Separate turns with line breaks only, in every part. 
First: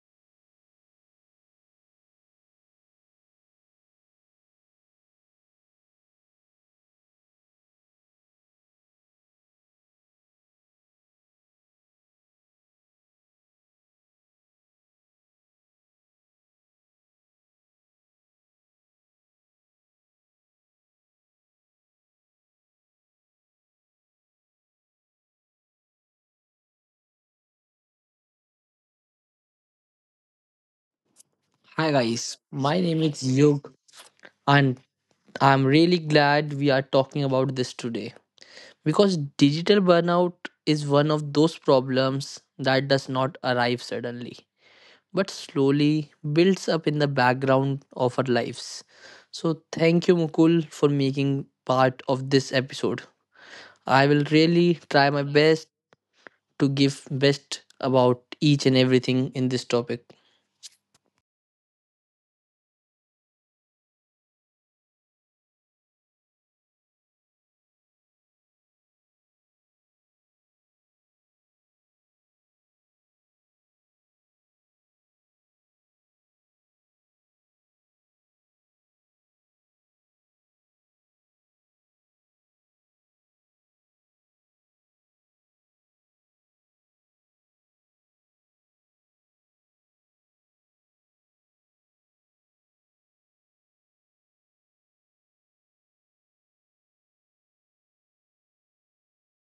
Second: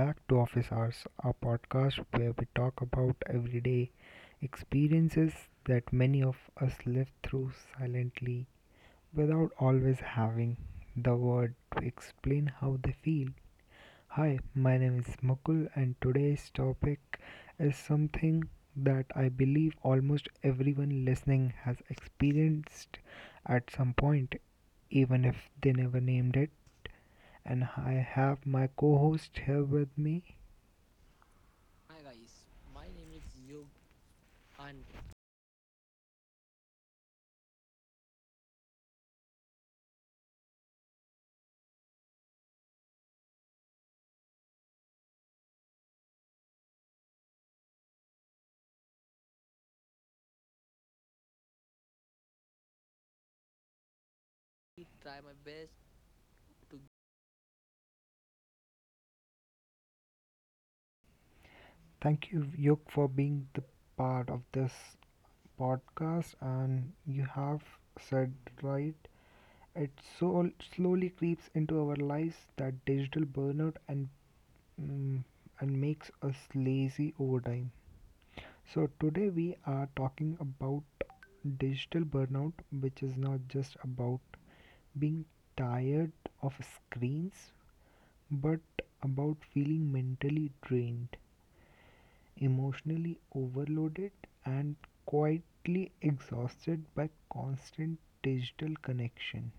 back to Office Hours, a podcast where we talk about everyday experiences that many of us live through silently without always having the word to explain how they feel. Hi, my name is Mukul, and today's topic is something that I believe almost everyone listening has experienced at some point, even if they never named it, and I have my co host here with me.
Hi guys, my name is Yug and I'm really glad we are talking about this today because digital burnout is one of those problems that does not arrive suddenly but slowly builds up in the background of our lives. So thank you Mukul for making part of this episode. I will really try my best to give best about each and everything in this topic.
Thank you, Yuk, for being the part of this podcast. And you have said right, it so slowly creeps into our lives, that digital burnout and mm, and makes us lazy over time. So today we are talking about digital burnout, which is not just about being tired of screens, but about feeling mentally drained, emotionally overloaded, and quietly exhausted by constant digital connection.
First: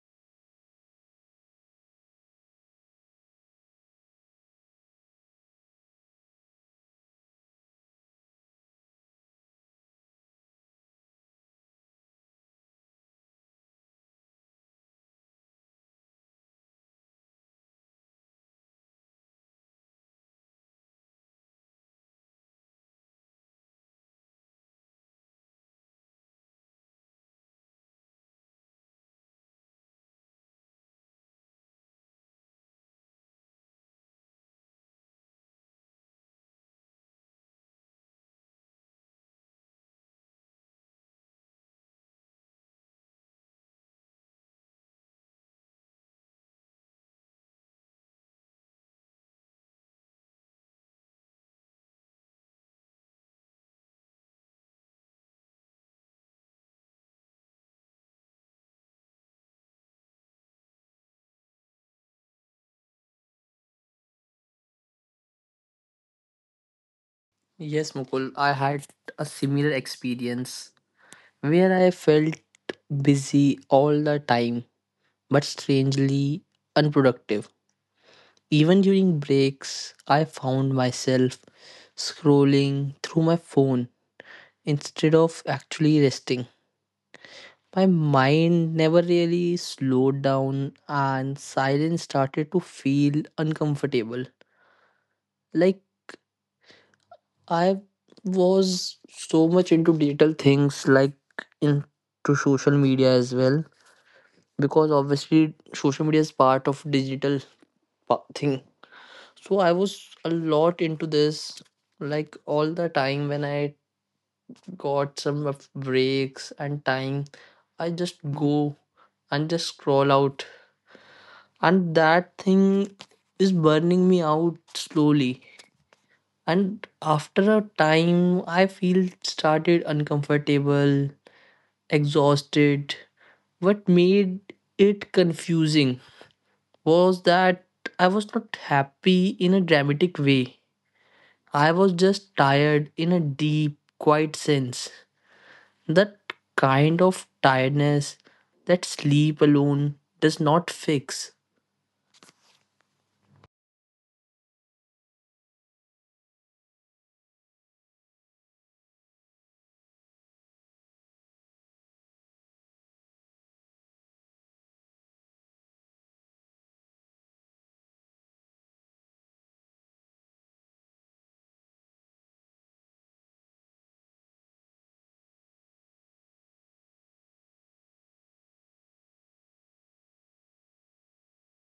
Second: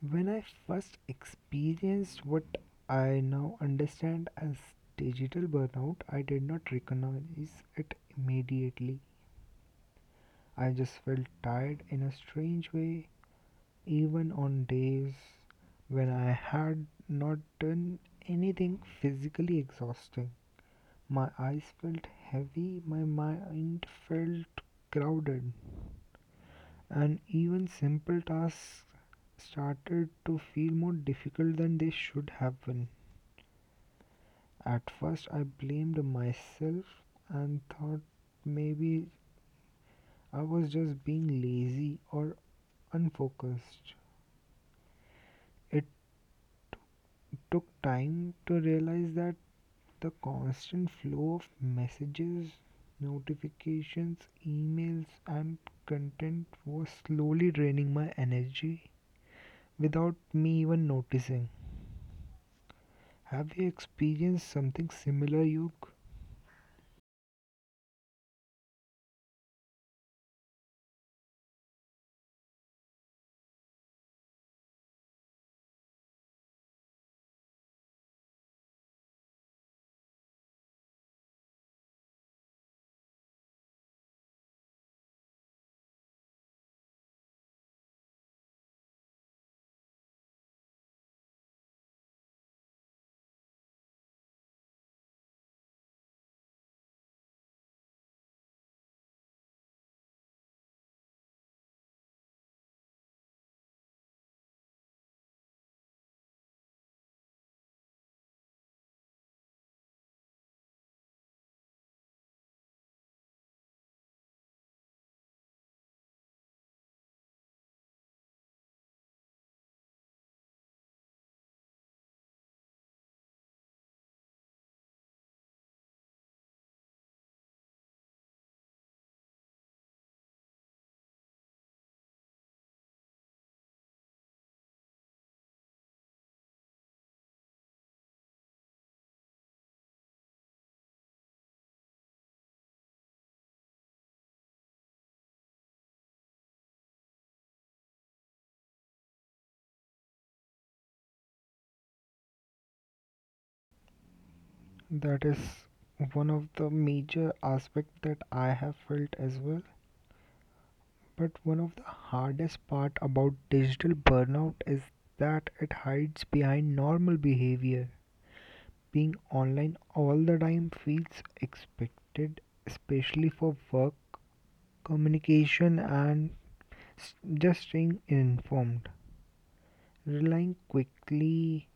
When I first experienced what I now understand as digital burnout, I did not recognize it immediately. I just felt tired in a strange way, even on days when I had not done anything physically exhausting. My eyes felt heavy, my mind felt crowded, and even simple tasks started to feel more difficult than they should have been. At first, I blamed myself and thought maybe I was just being lazy or unfocused. It took time to realize that the constant flow of messages, notifications, emails, and content was slowly draining my energy without me even noticing. Have you experienced something similar, Yug?
Yes, Mukul, I had a similar experience where I felt busy all the time but strangely unproductive. Even during breaks, I found myself scrolling through my phone instead of actually resting. My mind never really slowed down, and silence started to feel uncomfortable. Like I was so much into digital things, like into social media as well, because obviously social media is part of digital thing. So I was a lot into this, like all the time when I got some of breaks and time, I just go and just scroll out, and that thing is burning me out slowly. And after a time, I feel started uncomfortable, exhausted. What made it confusing was that I was not happy in a dramatic way. I was just tired in a deep, quiet sense. That kind of tiredness that sleep alone does not fix.
That is one of the major aspects that I have felt as well. But one of the hardest part about digital burnout is that it hides behind normal behavior. Being online all the time feels expected, especially for work, communication, and just staying informed. Relying quickly,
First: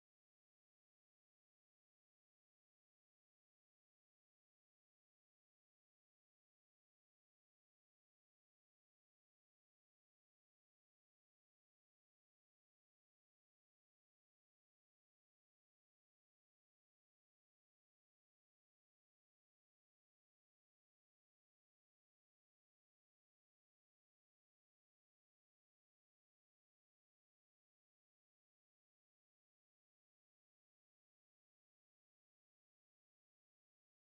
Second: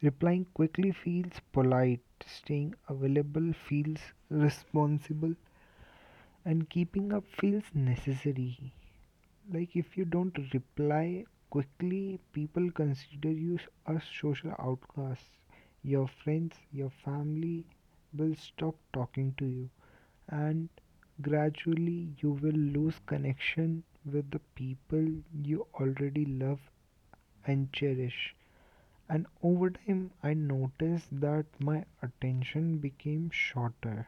replying quickly feels polite, staying available feels responsible, and keeping up feels necessary. Like if you don't reply quickly, people consider you a social outcast. Your friends, your family will stop talking to you, and gradually you will lose connection with the people you already love and cherish. And over time, I noticed that my attention became shorter,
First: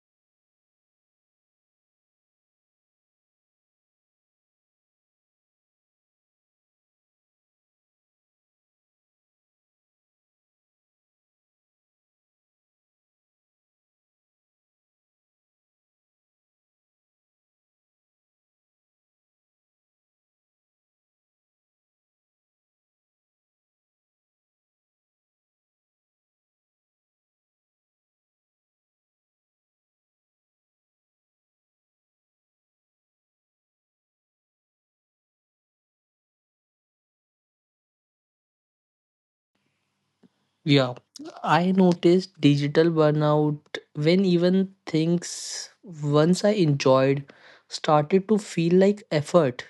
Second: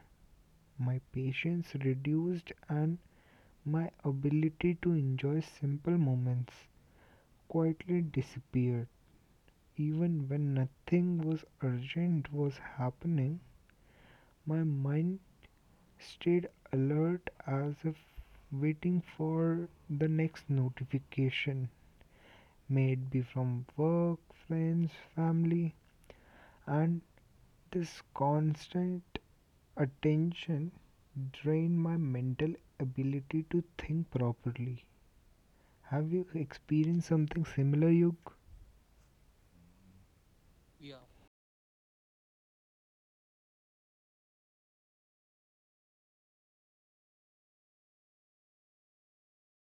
my patience reduced, and my ability to enjoy simple moments quietly disappeared. Even when nothing was urgent was happening, my mind stayed alert as if waiting for the next notification, may it be from work, friends, family, and this constant attention drained my mental ability to think properly. Have you experienced something similar, Yug?
Yeah, I noticed digital burnout when even things once I enjoyed started to feel like effort.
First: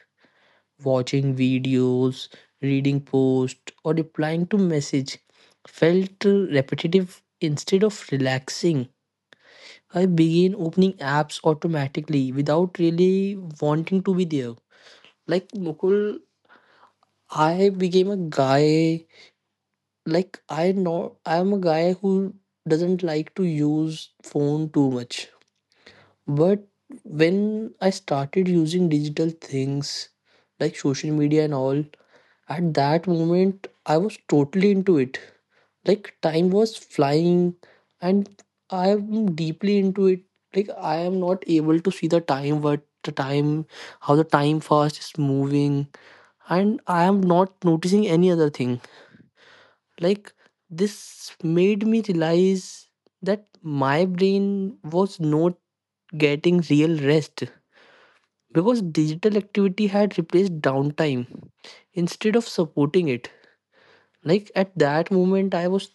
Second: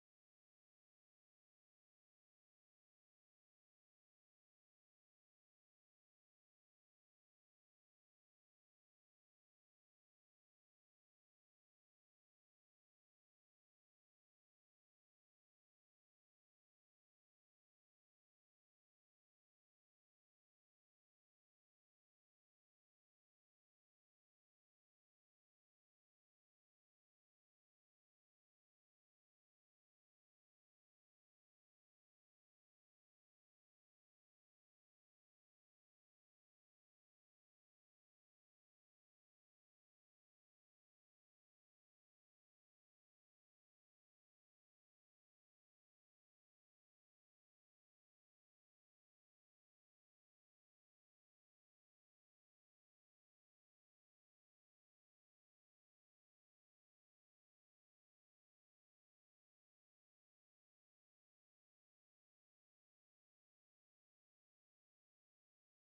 Watching videos, reading posts, or replying to message felt repetitive instead of relaxing. I began opening apps automatically without really wanting to be there. Like Mukul, I became a guy. Like I know I am a guy who doesn't like to use phone too much. But when I started using digital things like social media and all, at that moment, I was totally into it. Like, time was flying, and I am deeply into it. Like, I am not able to see the time, what the time, how the time fast is moving, and I am not noticing any other thing. Like, this made me realize that my brain was not getting real rest because digital activity had replaced downtime instead of supporting it. Like at that moment, I was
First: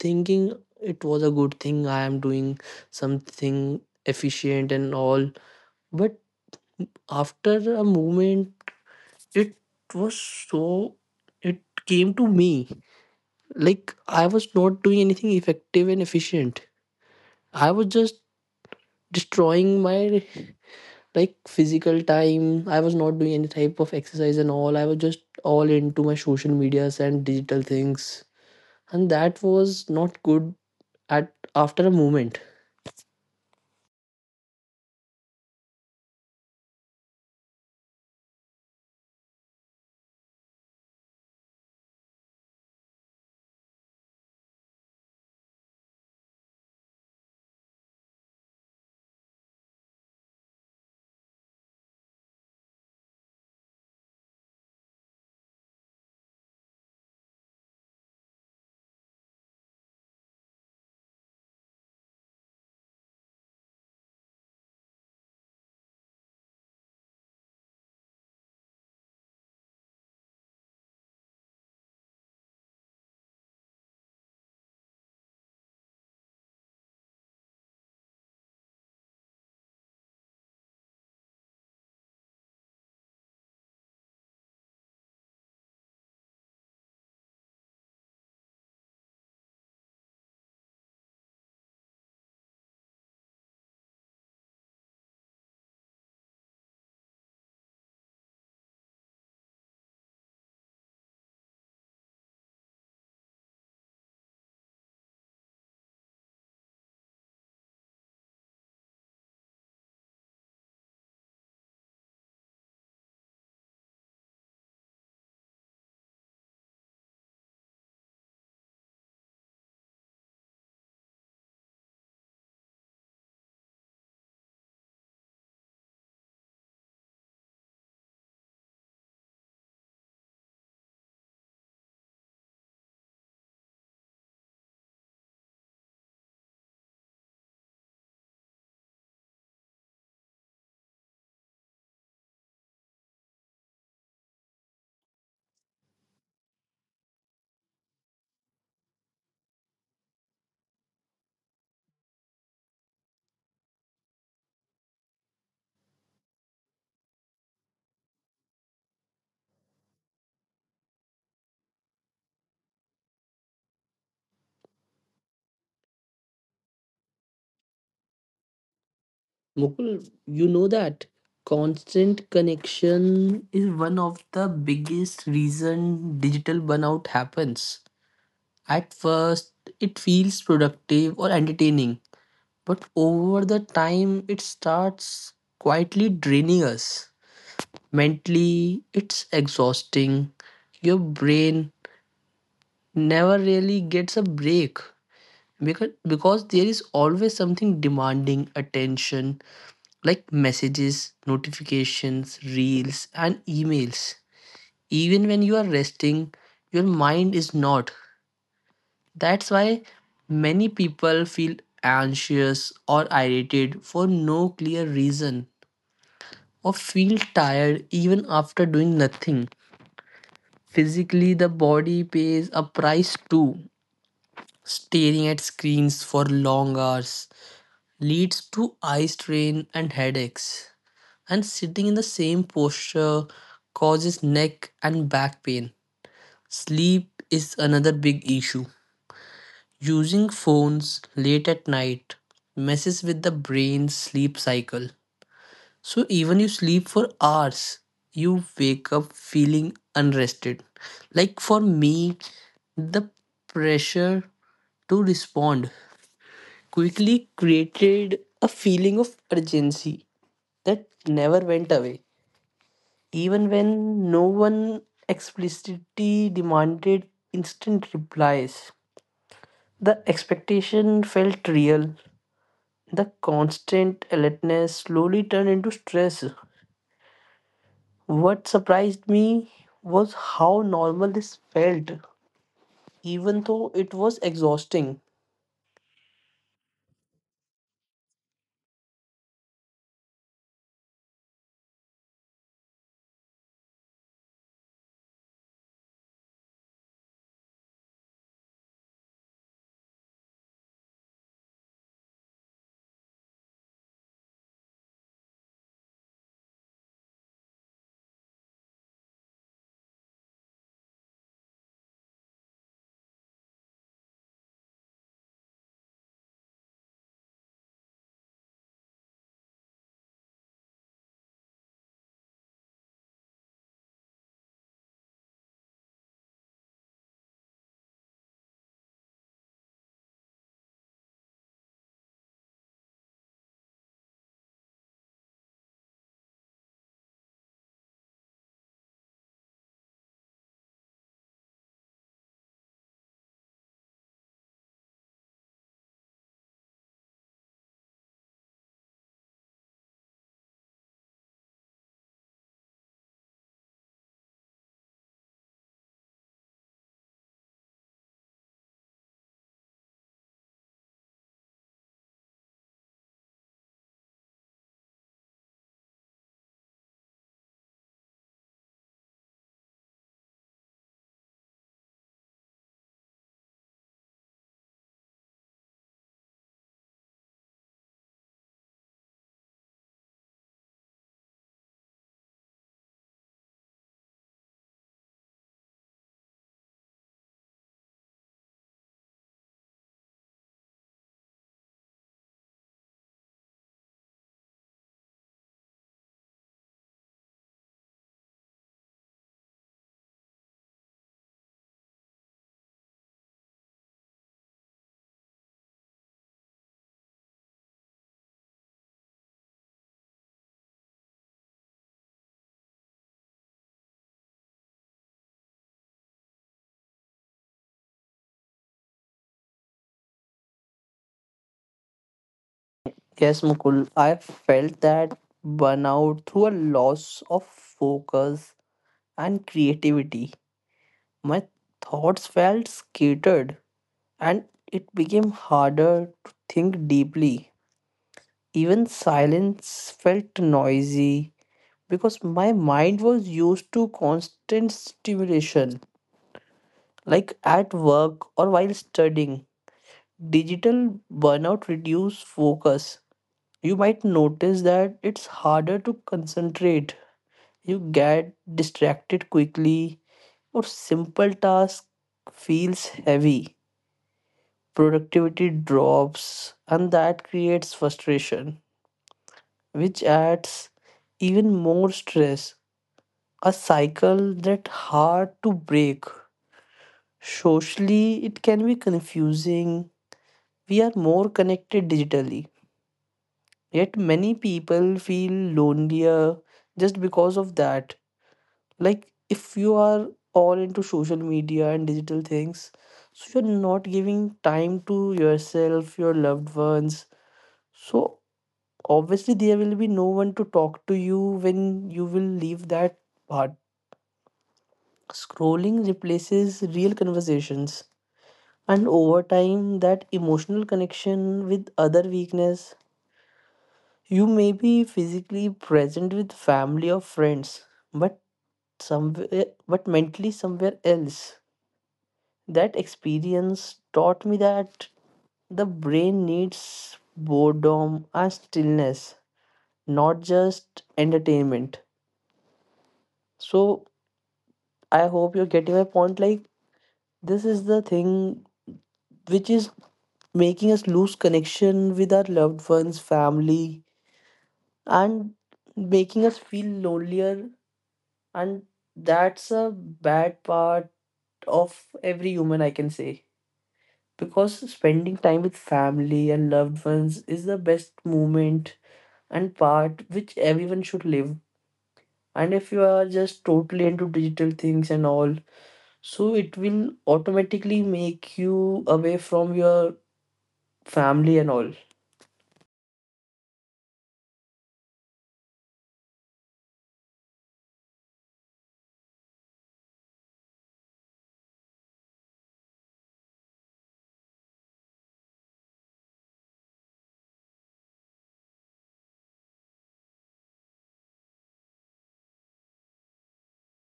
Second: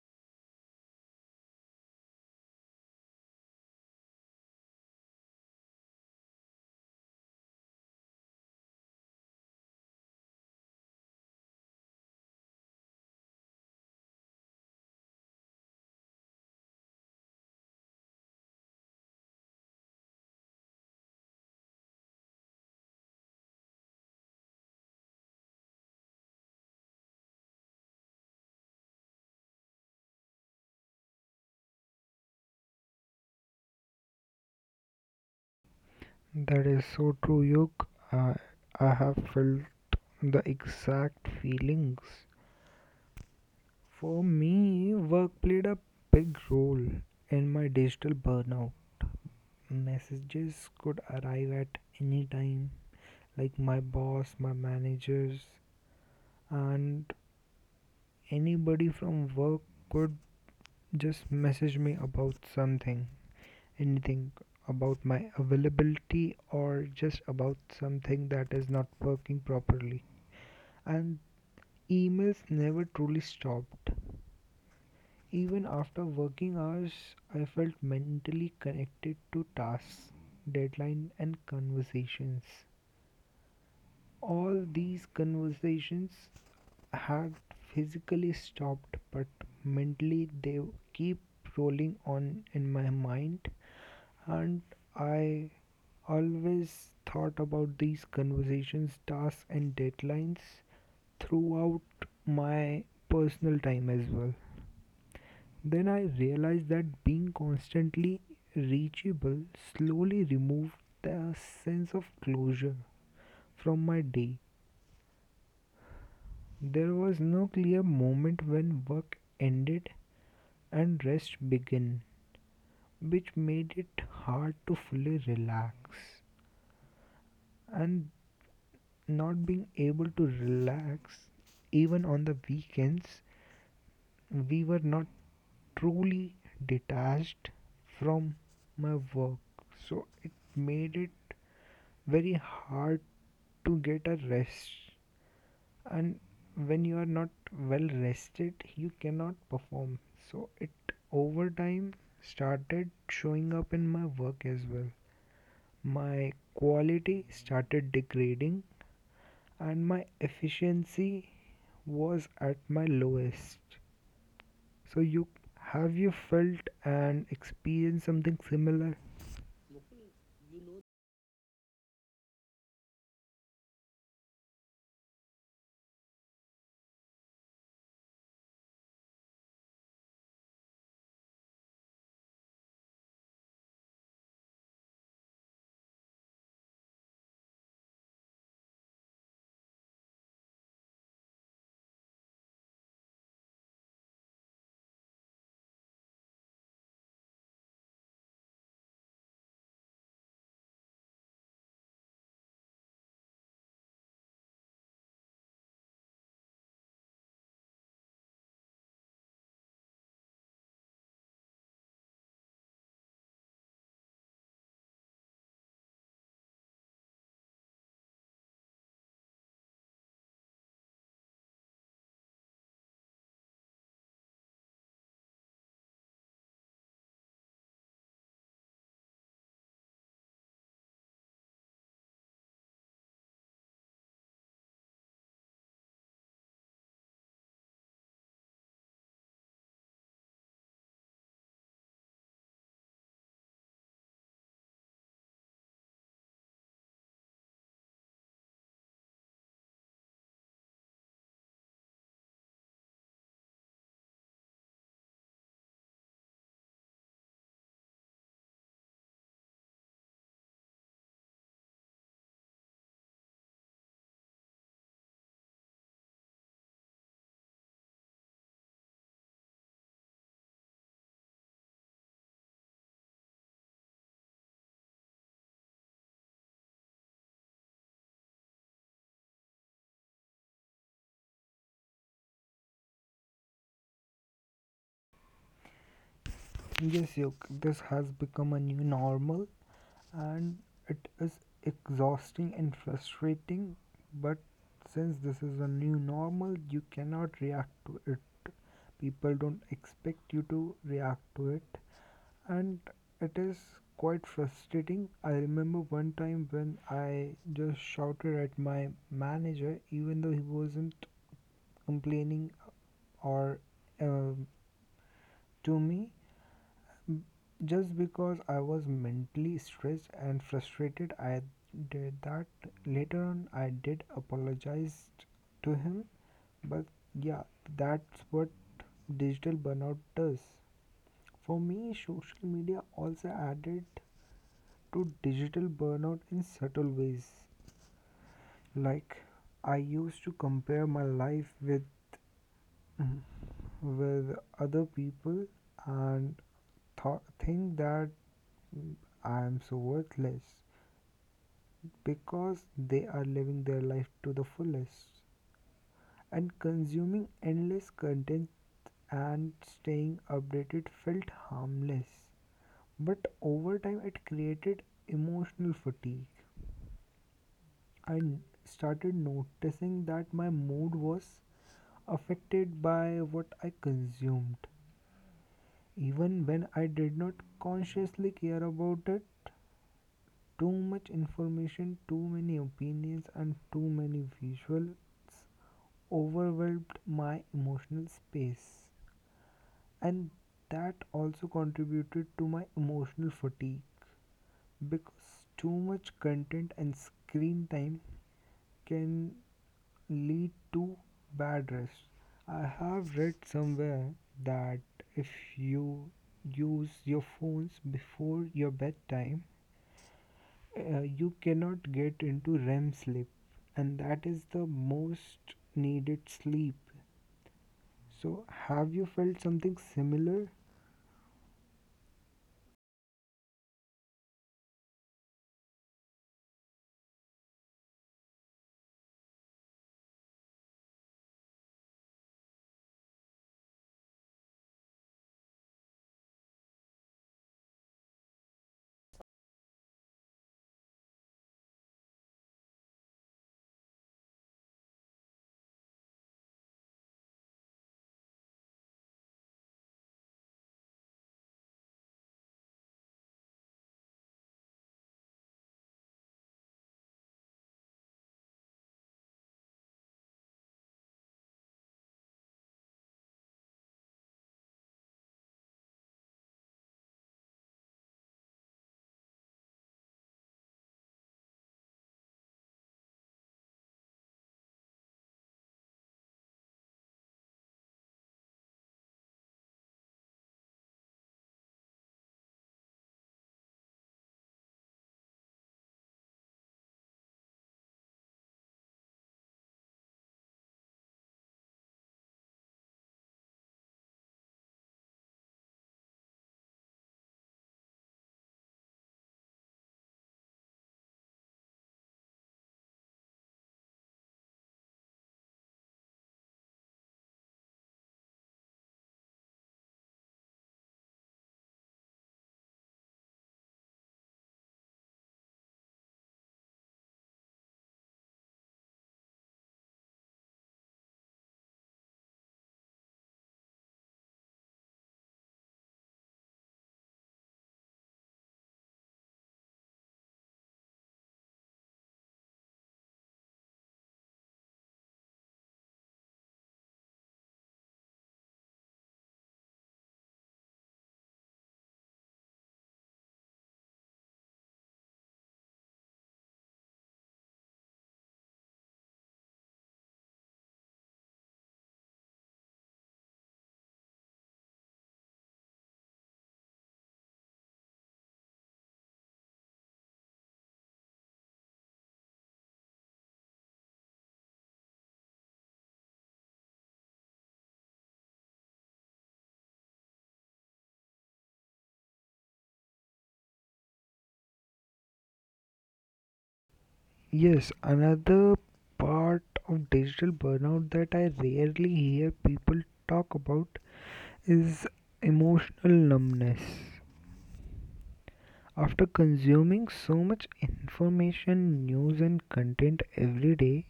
thinking it was a good thing, I am doing something efficient and all, but after a moment, it was so, it came to me like I was not doing anything effective and efficient. I was just destroying my, like, physical time. I was not doing any type of exercise and all. I was just all into my social medias and digital things, and that was not good at after a moment.
That is so true, Yuk. I have felt the exact feelings. For me, work played a big role in my digital burnout. Messages could arrive at any time, like my boss, my managers, and anybody from work could just message me about something, anything about my availability or just about something that is not working properly, and emails never truly stopped. Even after working hours, I felt mentally connected to tasks, deadlines, and conversations. All these conversations had physically stopped, but mentally they keep rolling on in my mind, and I always thought about these conversations, tasks, and deadlines throughout my personal time as well. Then I realized that being constantly reachable slowly removed the sense of closure from my day. There was no clear moment when work ended and rest began, which made it hard to fully relax. And not being able to relax even on the weekends, we were not truly detached from my work, so it made it very hard to get a rest. And when you are not well rested, you cannot perform, so it over time started showing up in my work as well. My quality started degrading, and my efficiency was at my lowest. So you, have you felt and experienced something similar?
Mukul, you know that constant connection is one of the biggest reason digital burnout happens. At first, it feels productive or entertaining, but over the time it starts quietly draining us. Mentally, it's exhausting. Your brain never really gets a break because there is always something demanding attention, like messages, notifications, reels and emails. Even when you are resting, your mind is not. That's why many people feel anxious or irritated for no clear reason, or feel tired even after doing nothing. Physically, the body pays a price too. Staring at screens for long hours leads to eye strain and headaches. And sitting in the same posture causes neck and back pain. Sleep is another big issue. Using phones late at night messes with the brain's sleep cycle. So even you sleep for hours, you wake up feeling unrested. Like for me, the pressure to respond quickly created a feeling of urgency that never went away, even when no one explicitly demanded instant replies. The expectation felt real. The constant alertness slowly turned into stress. What surprised me was how normal this felt, even though it was exhausting.
Yes, Yuk, this has become a new normal, and it is exhausting and frustrating. But since this is a new normal, you cannot react to it. People don't expect you to react to it. And it is quite frustrating. I remember one time when I just shouted at my manager, even though he wasn't complaining or um to me, just because I was mentally stressed and frustrated. I did that. Later on, I did apologize to him, but yeah, that's what digital burnout does. For me, social media also added to digital burnout in subtle ways. Like I used to compare my life with other people, and think that I am so worthless because they are living their life to the fullest, and consuming endless content and staying updated felt harmless, but over time it created emotional fatigue. I started noticing that my mood was affected by what I consumed. Even when I did not consciously care about it, too much information, too many opinions, and too many visuals overwhelmed my emotional space. And that also contributed to my emotional fatigue, because too much content and screen time can lead to bad rest. I have read somewhere that if you use your phones before your bedtime, you cannot get into REM sleep, and that is the most needed sleep. So, have you felt something similar?
Yes, Mukul, I felt that burnout through a loss of focus and creativity. My thoughts felt scattered, and it became harder to think deeply. Even silence felt noisy because my mind was used to constant stimulation, like at work or while studying. Digital burnout reduces focus. You might notice that it's harder to concentrate. You get distracted quickly, or simple tasks feels heavy. Productivity drops, and that creates frustration, which adds even more stress. A cycle that hard to break. Socially, it can be confusing. We are more connected digitally, yet many people feel lonelier just because of that. Like if you are all into social media and digital things, so you're not giving time to yourself, your loved ones. So obviously there will be no one to talk to you when you will leave that part. Scrolling replaces real conversations, and over time that emotional connection with other weakness. You may be physically present with family or friends, but somewhere, but mentally somewhere else. That experience taught me that the brain needs boredom and stillness, not just entertainment. So I hope you're getting my point. Like, this is the thing which is making us lose connection with our loved ones, family, and making us feel lonelier. And that's a bad part of every human, I can say. Because spending time with family and loved ones is the best moment and part which everyone should live. And if you are just totally into digital things and all, so it will automatically make you away from your family and all.
Yes, another part of digital burnout that I rarely hear people talk about is emotional numbness. After consuming so much information, news, and content every day,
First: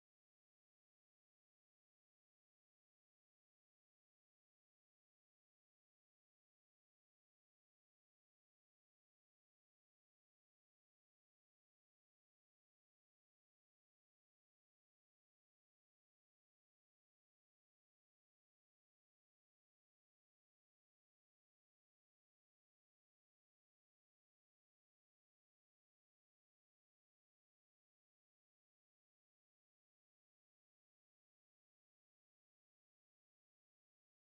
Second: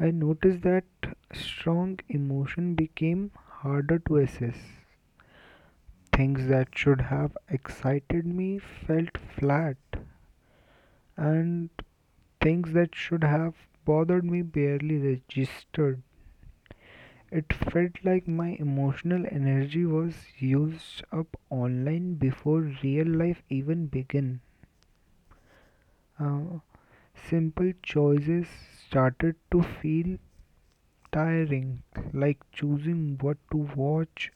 I noticed that strong emotion became harder to assess. Things that should have excited me felt flat, and things that should have bothered me barely registered. It felt like my emotional energy was used up online before real life even began. Uh, Simple choices started to feel tiring, like choosing what to watch,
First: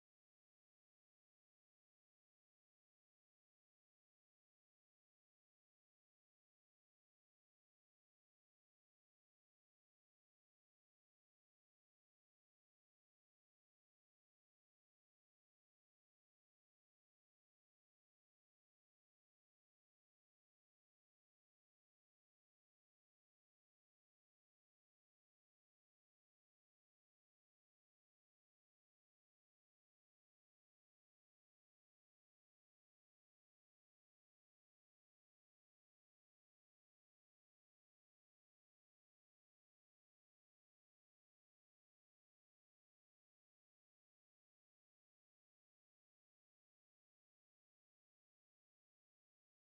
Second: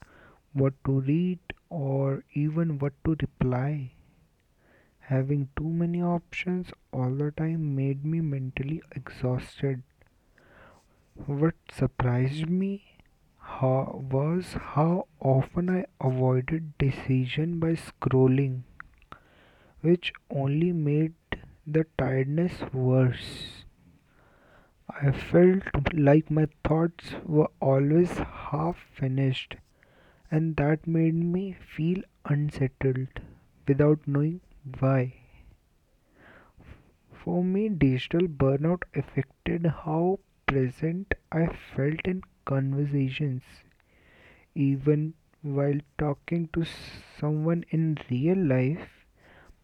what to read, or even what to reply. Having too many options all the time made me mentally exhausted. What surprised me was how often I avoided decision by scrolling, which only made the tiredness worse. I felt like my thoughts were always half finished, and that made me feel unsettled without knowing why. For me, digital burnout affected how present I felt in conversations. Even while talking to someone in real life,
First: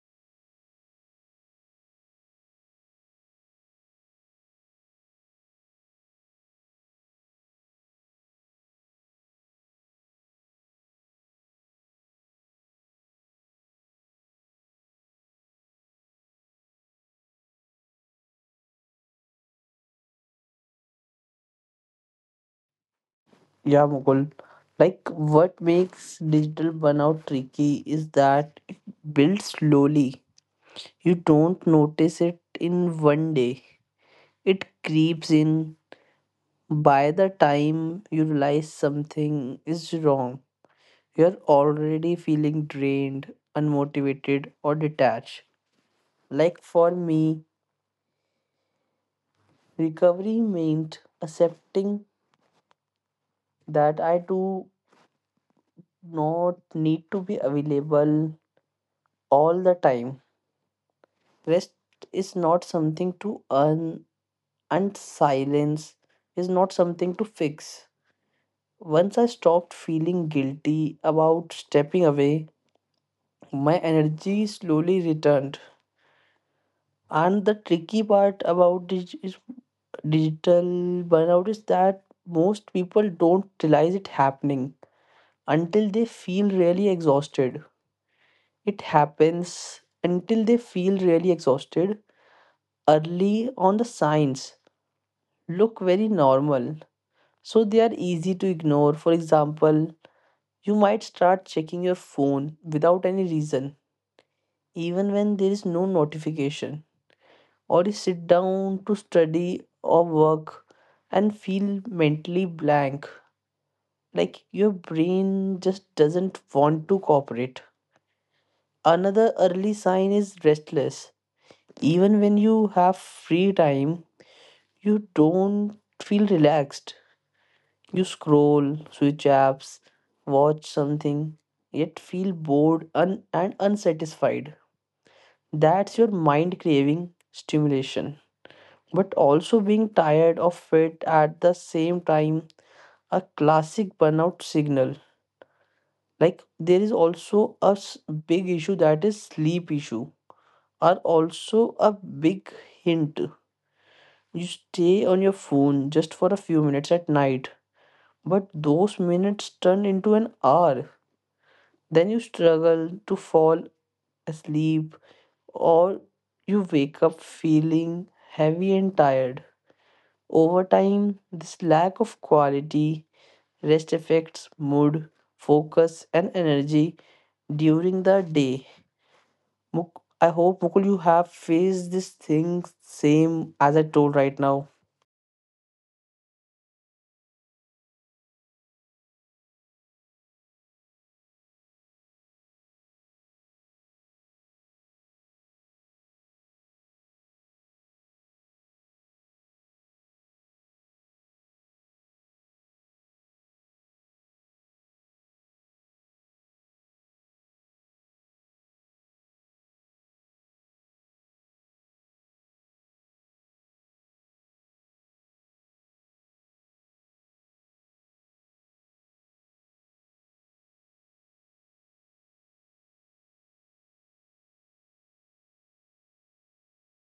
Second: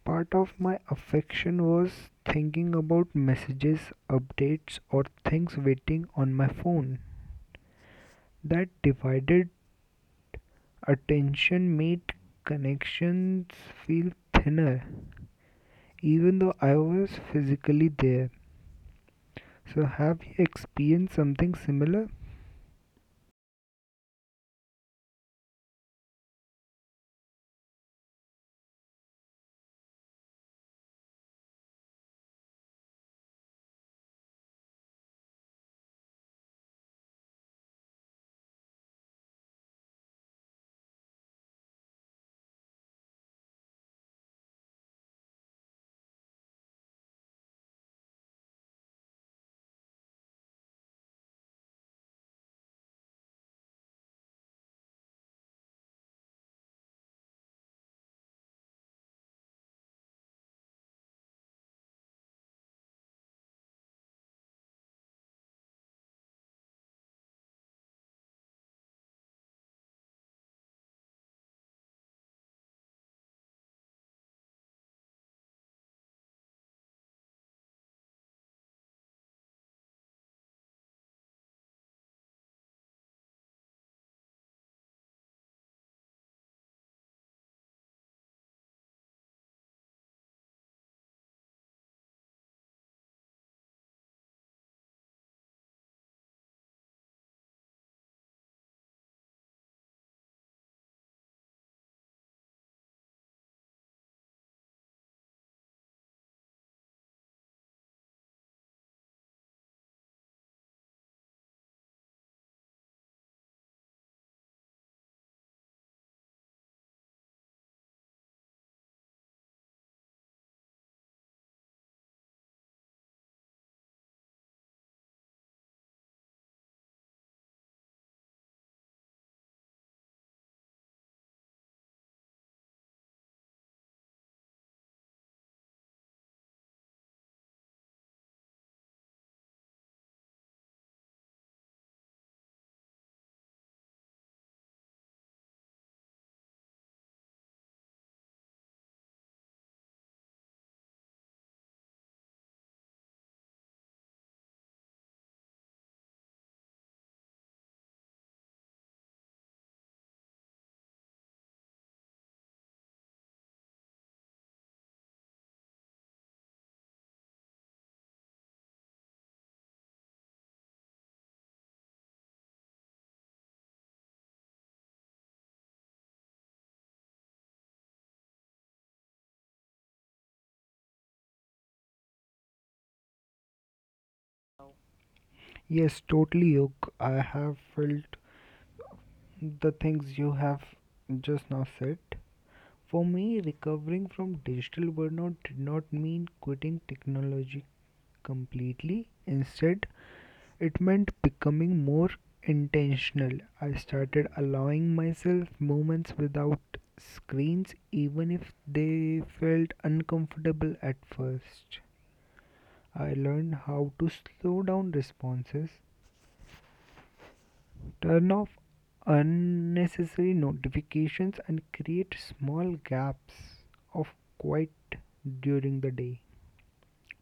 part of my affection was thinking about messages, updates, or things waiting on my phone. That divided attention made connections feel thinner, even though I was physically there. So, have you experienced something similar?
Yeah, Mukul. Like what makes digital burnout tricky is that it builds slowly. You don't notice it in one day. It creeps in. By the time you realize something is wrong, you're already feeling drained, unmotivated, or detached. Like for me, recovery meant accepting that I do not need to be available all the time. Rest is not something to earn, and silence is not something to fix. Once I stopped feeling guilty about stepping away, my energy slowly returned. And the tricky part about dig- is digital burnout is that most people don't realize it happening until they feel really exhausted. It happens until they feel really exhausted. Early on, the signs look very normal, so they are easy to ignore. For example, you might start checking your phone without any reason, even when there is no notification, or you sit down to study or work and feel mentally blank, like your brain just doesn't want to cooperate. Another early sign is restless, even when you have free time you don't feel relaxed. You scroll, switch apps, watch something, yet feel bored and unsatisfied. That's your mind craving stimulation, but also being tired of it at the same time, a classic burnout signal. Like there is also a big issue that is sleep issue, are also a big hint. You stay on your phone just for a few minutes at night, but those minutes turn into an hour. Then you struggle to fall asleep, or you wake up feeling heavy and tired. Over time, this lack of quality rest affects mood, focus, and energy during the day. I hope Mukul, you have faced this thing same as I told right now.
Yes, totally, Yog. I have felt the things you have just now said. For me, recovering from digital burnout did not mean quitting technology completely. Instead, it meant becoming more intentional. I started allowing myself moments without screens, even if they felt uncomfortable at first. I learned how to slow down responses, turn off unnecessary notifications, and create small gaps of quiet during the day.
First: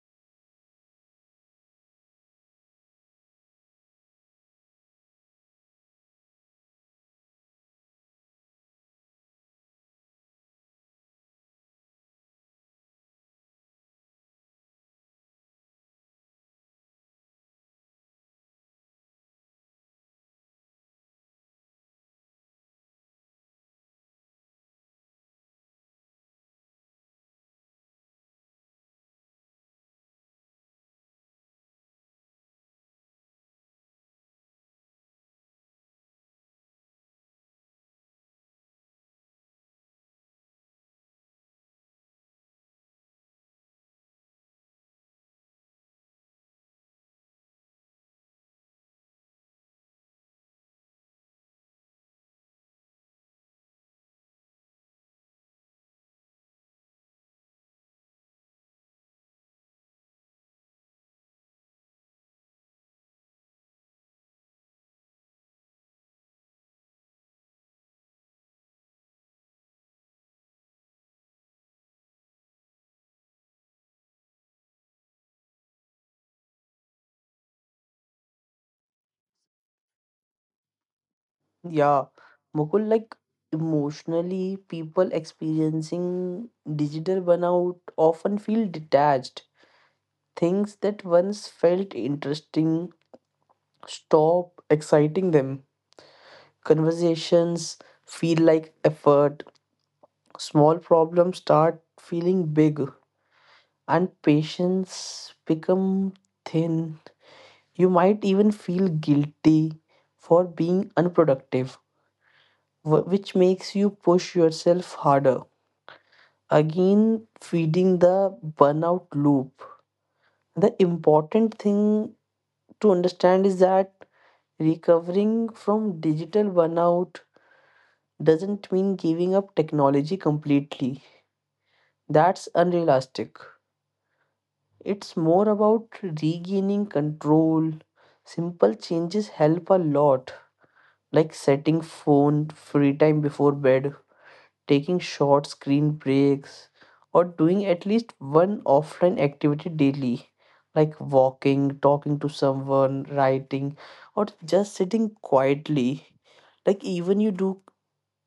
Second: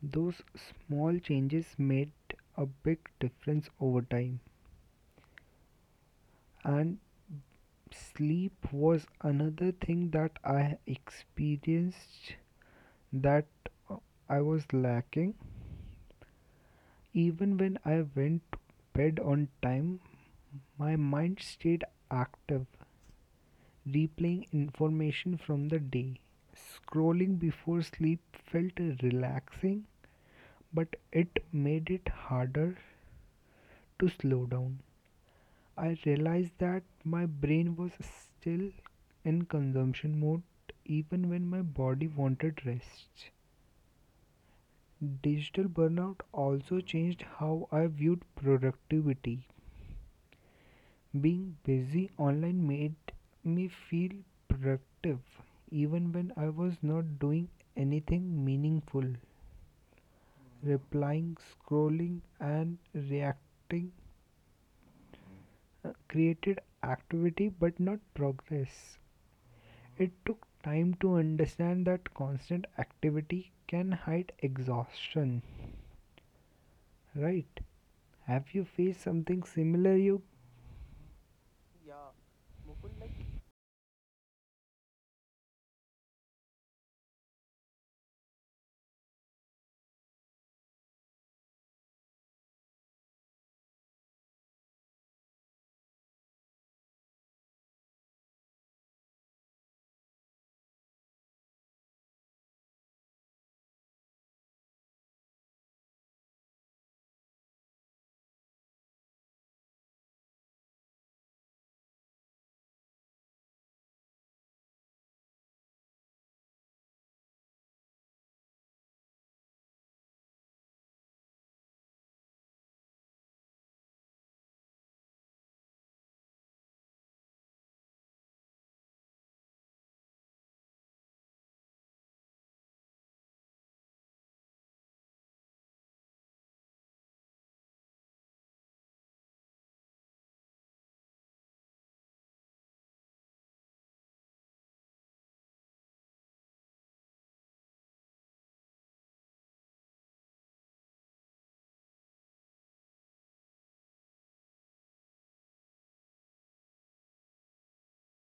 Those small changes made a big difference over time. And sleep was another thing that I experienced that uh, I was lacking. Even when I went to bed on time, my mind stayed active, replaying information from the day. Scrolling before sleep felt relaxing, but it made it harder to slow down. I realized that my brain was still in consumption mode even when my body wanted rest. Digital burnout also changed how I viewed productivity. Being busy online made me feel productive even when I was not doing anything meaningful. Replying, scrolling, and reacting created activity but not progress. It took time to understand that constant activity can hide exhaustion, right? Have you faced something similar, you?
Yeah, Mukul, like emotionally, people experiencing digital burnout often feel detached. Things that once felt interesting stop exciting them. Conversations feel like effort. Small problems start feeling big, and patience become thin. You might even feel guilty for being unproductive, which makes you push yourself harder, again feeding the burnout loop. The important thing to understand is that recovering from digital burnout doesn't mean giving up technology completely. That's unrealistic. It's more about regaining control. Simple changes help a lot, like setting phone free time before bed, taking short screen breaks, or doing at least one offline activity daily, like walking, talking to someone, writing, or just sitting quietly. Like even you do,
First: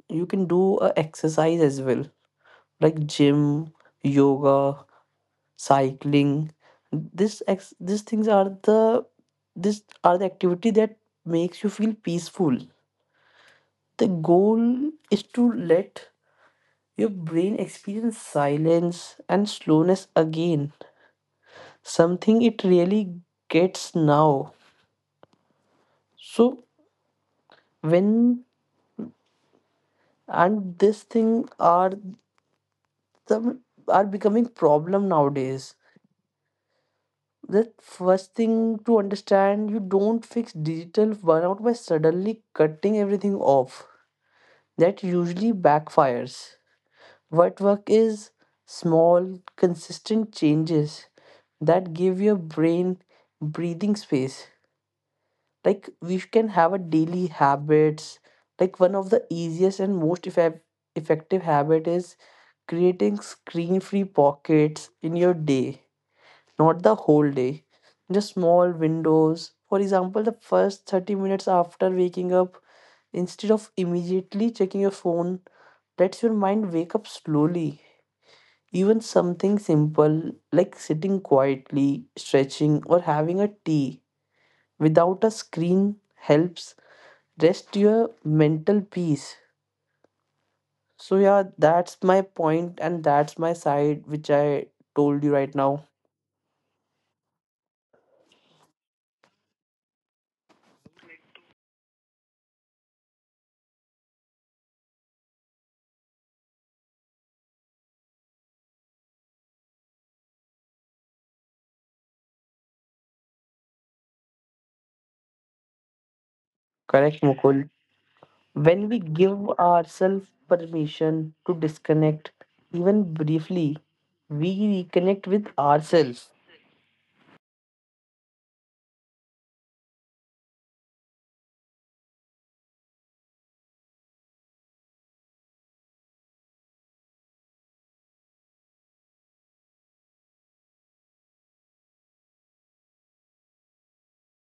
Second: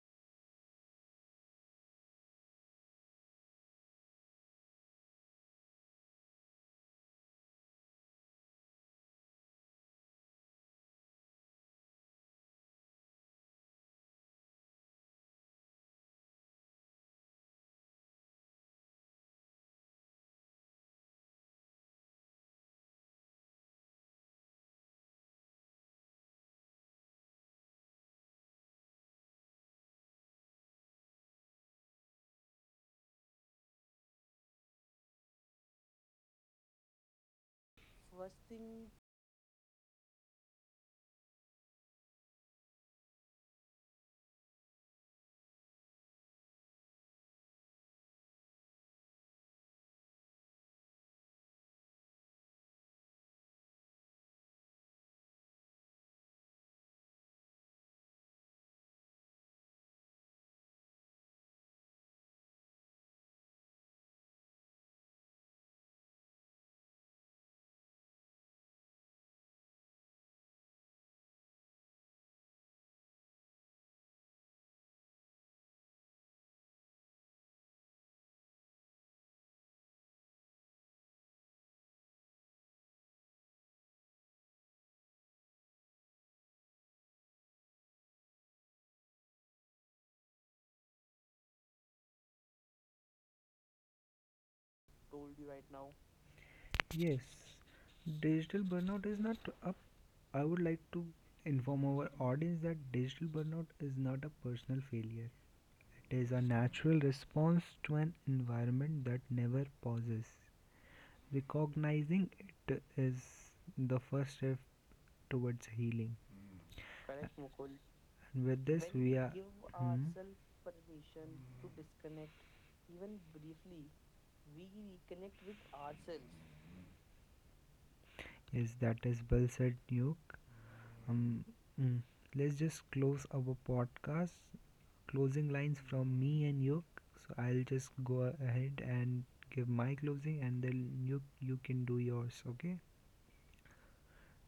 you can do a exercise as well, like gym, yoga, cycling. This ex these things are the These are the activity that makes you feel peaceful. The goal is to let your brain experiences silence and slowness again, something it really gets now. So when, and this thing are the, are becoming problem nowadays. The first thing to understand, you don't fix digital burnout by suddenly cutting everything off. That usually backfires. What work is small, consistent changes that give your brain breathing space. Like we can have a daily habits, like one of the easiest and most effective habit is creating screen free pockets in your day, not the whole day, just small windows. For example, the first 30 minutes after waking up instead of immediately checking your phone lets your mind wake up slowly. Even something simple like sitting quietly, stretching, or having a tea without a screen helps rest your mental peace. So yeah, that's my point and that's my side which I told you right now.
Yes, digital burnout is not up. I would like to inform our audience that digital burnout is not a personal failure. It is a natural response to an environment that never pauses. Recognizing it is the first step towards healing.
Correct, Mukul.
And with this,
When we
when we are. You
give
are. Hmm?
ourselves permission to disconnect, even briefly, we reconnect with ourselves.
Yes, that is well said, Nuke. Um, mm, let's just close our podcast. Closing lines from me and Nuke. So I'll just go ahead and give my closing, and then Nuke, you can do yours. Okay.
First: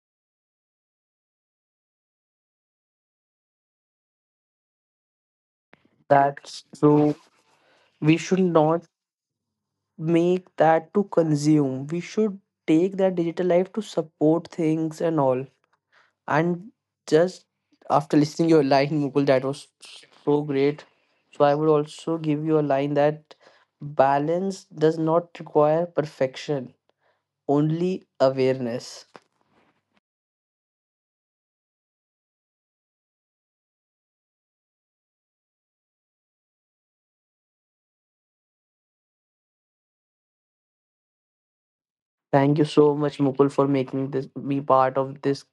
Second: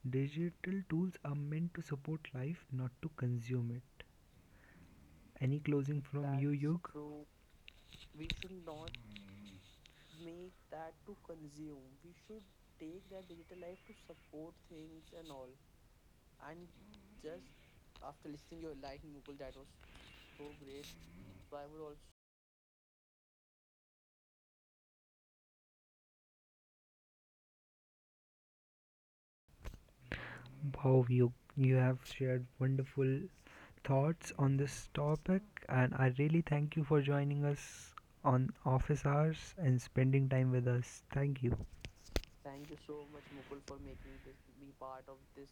Digital tools are meant to support life, not to consume it. Any closing from you,
That's
Yuke?
so, we should not make that to consume, we should take that digital life to support things and all. And just after listening your line, Mukul, that was so great. So I would also give you a line that balance does not require perfection, only awareness.
Wow, you have shared wonderful thoughts on this topic, and I really thank you for joining us on Office Hours and spending time with us. Thank you.
Thank you so much, Mukul, for making this be part of this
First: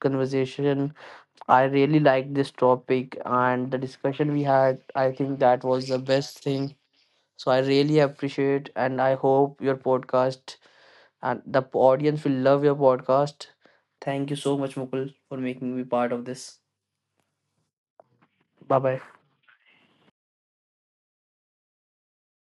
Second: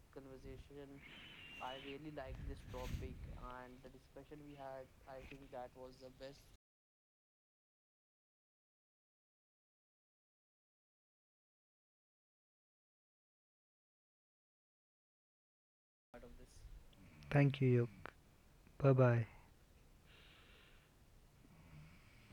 conversation. I really like this topic and the discussion we had. I think that was the best thing. So I really appreciate and I hope your podcast and the audience will love your podcast. Thank you so much, Mukul, for making me part of this.
Thank you.
Bye
Bye
bye.
bye.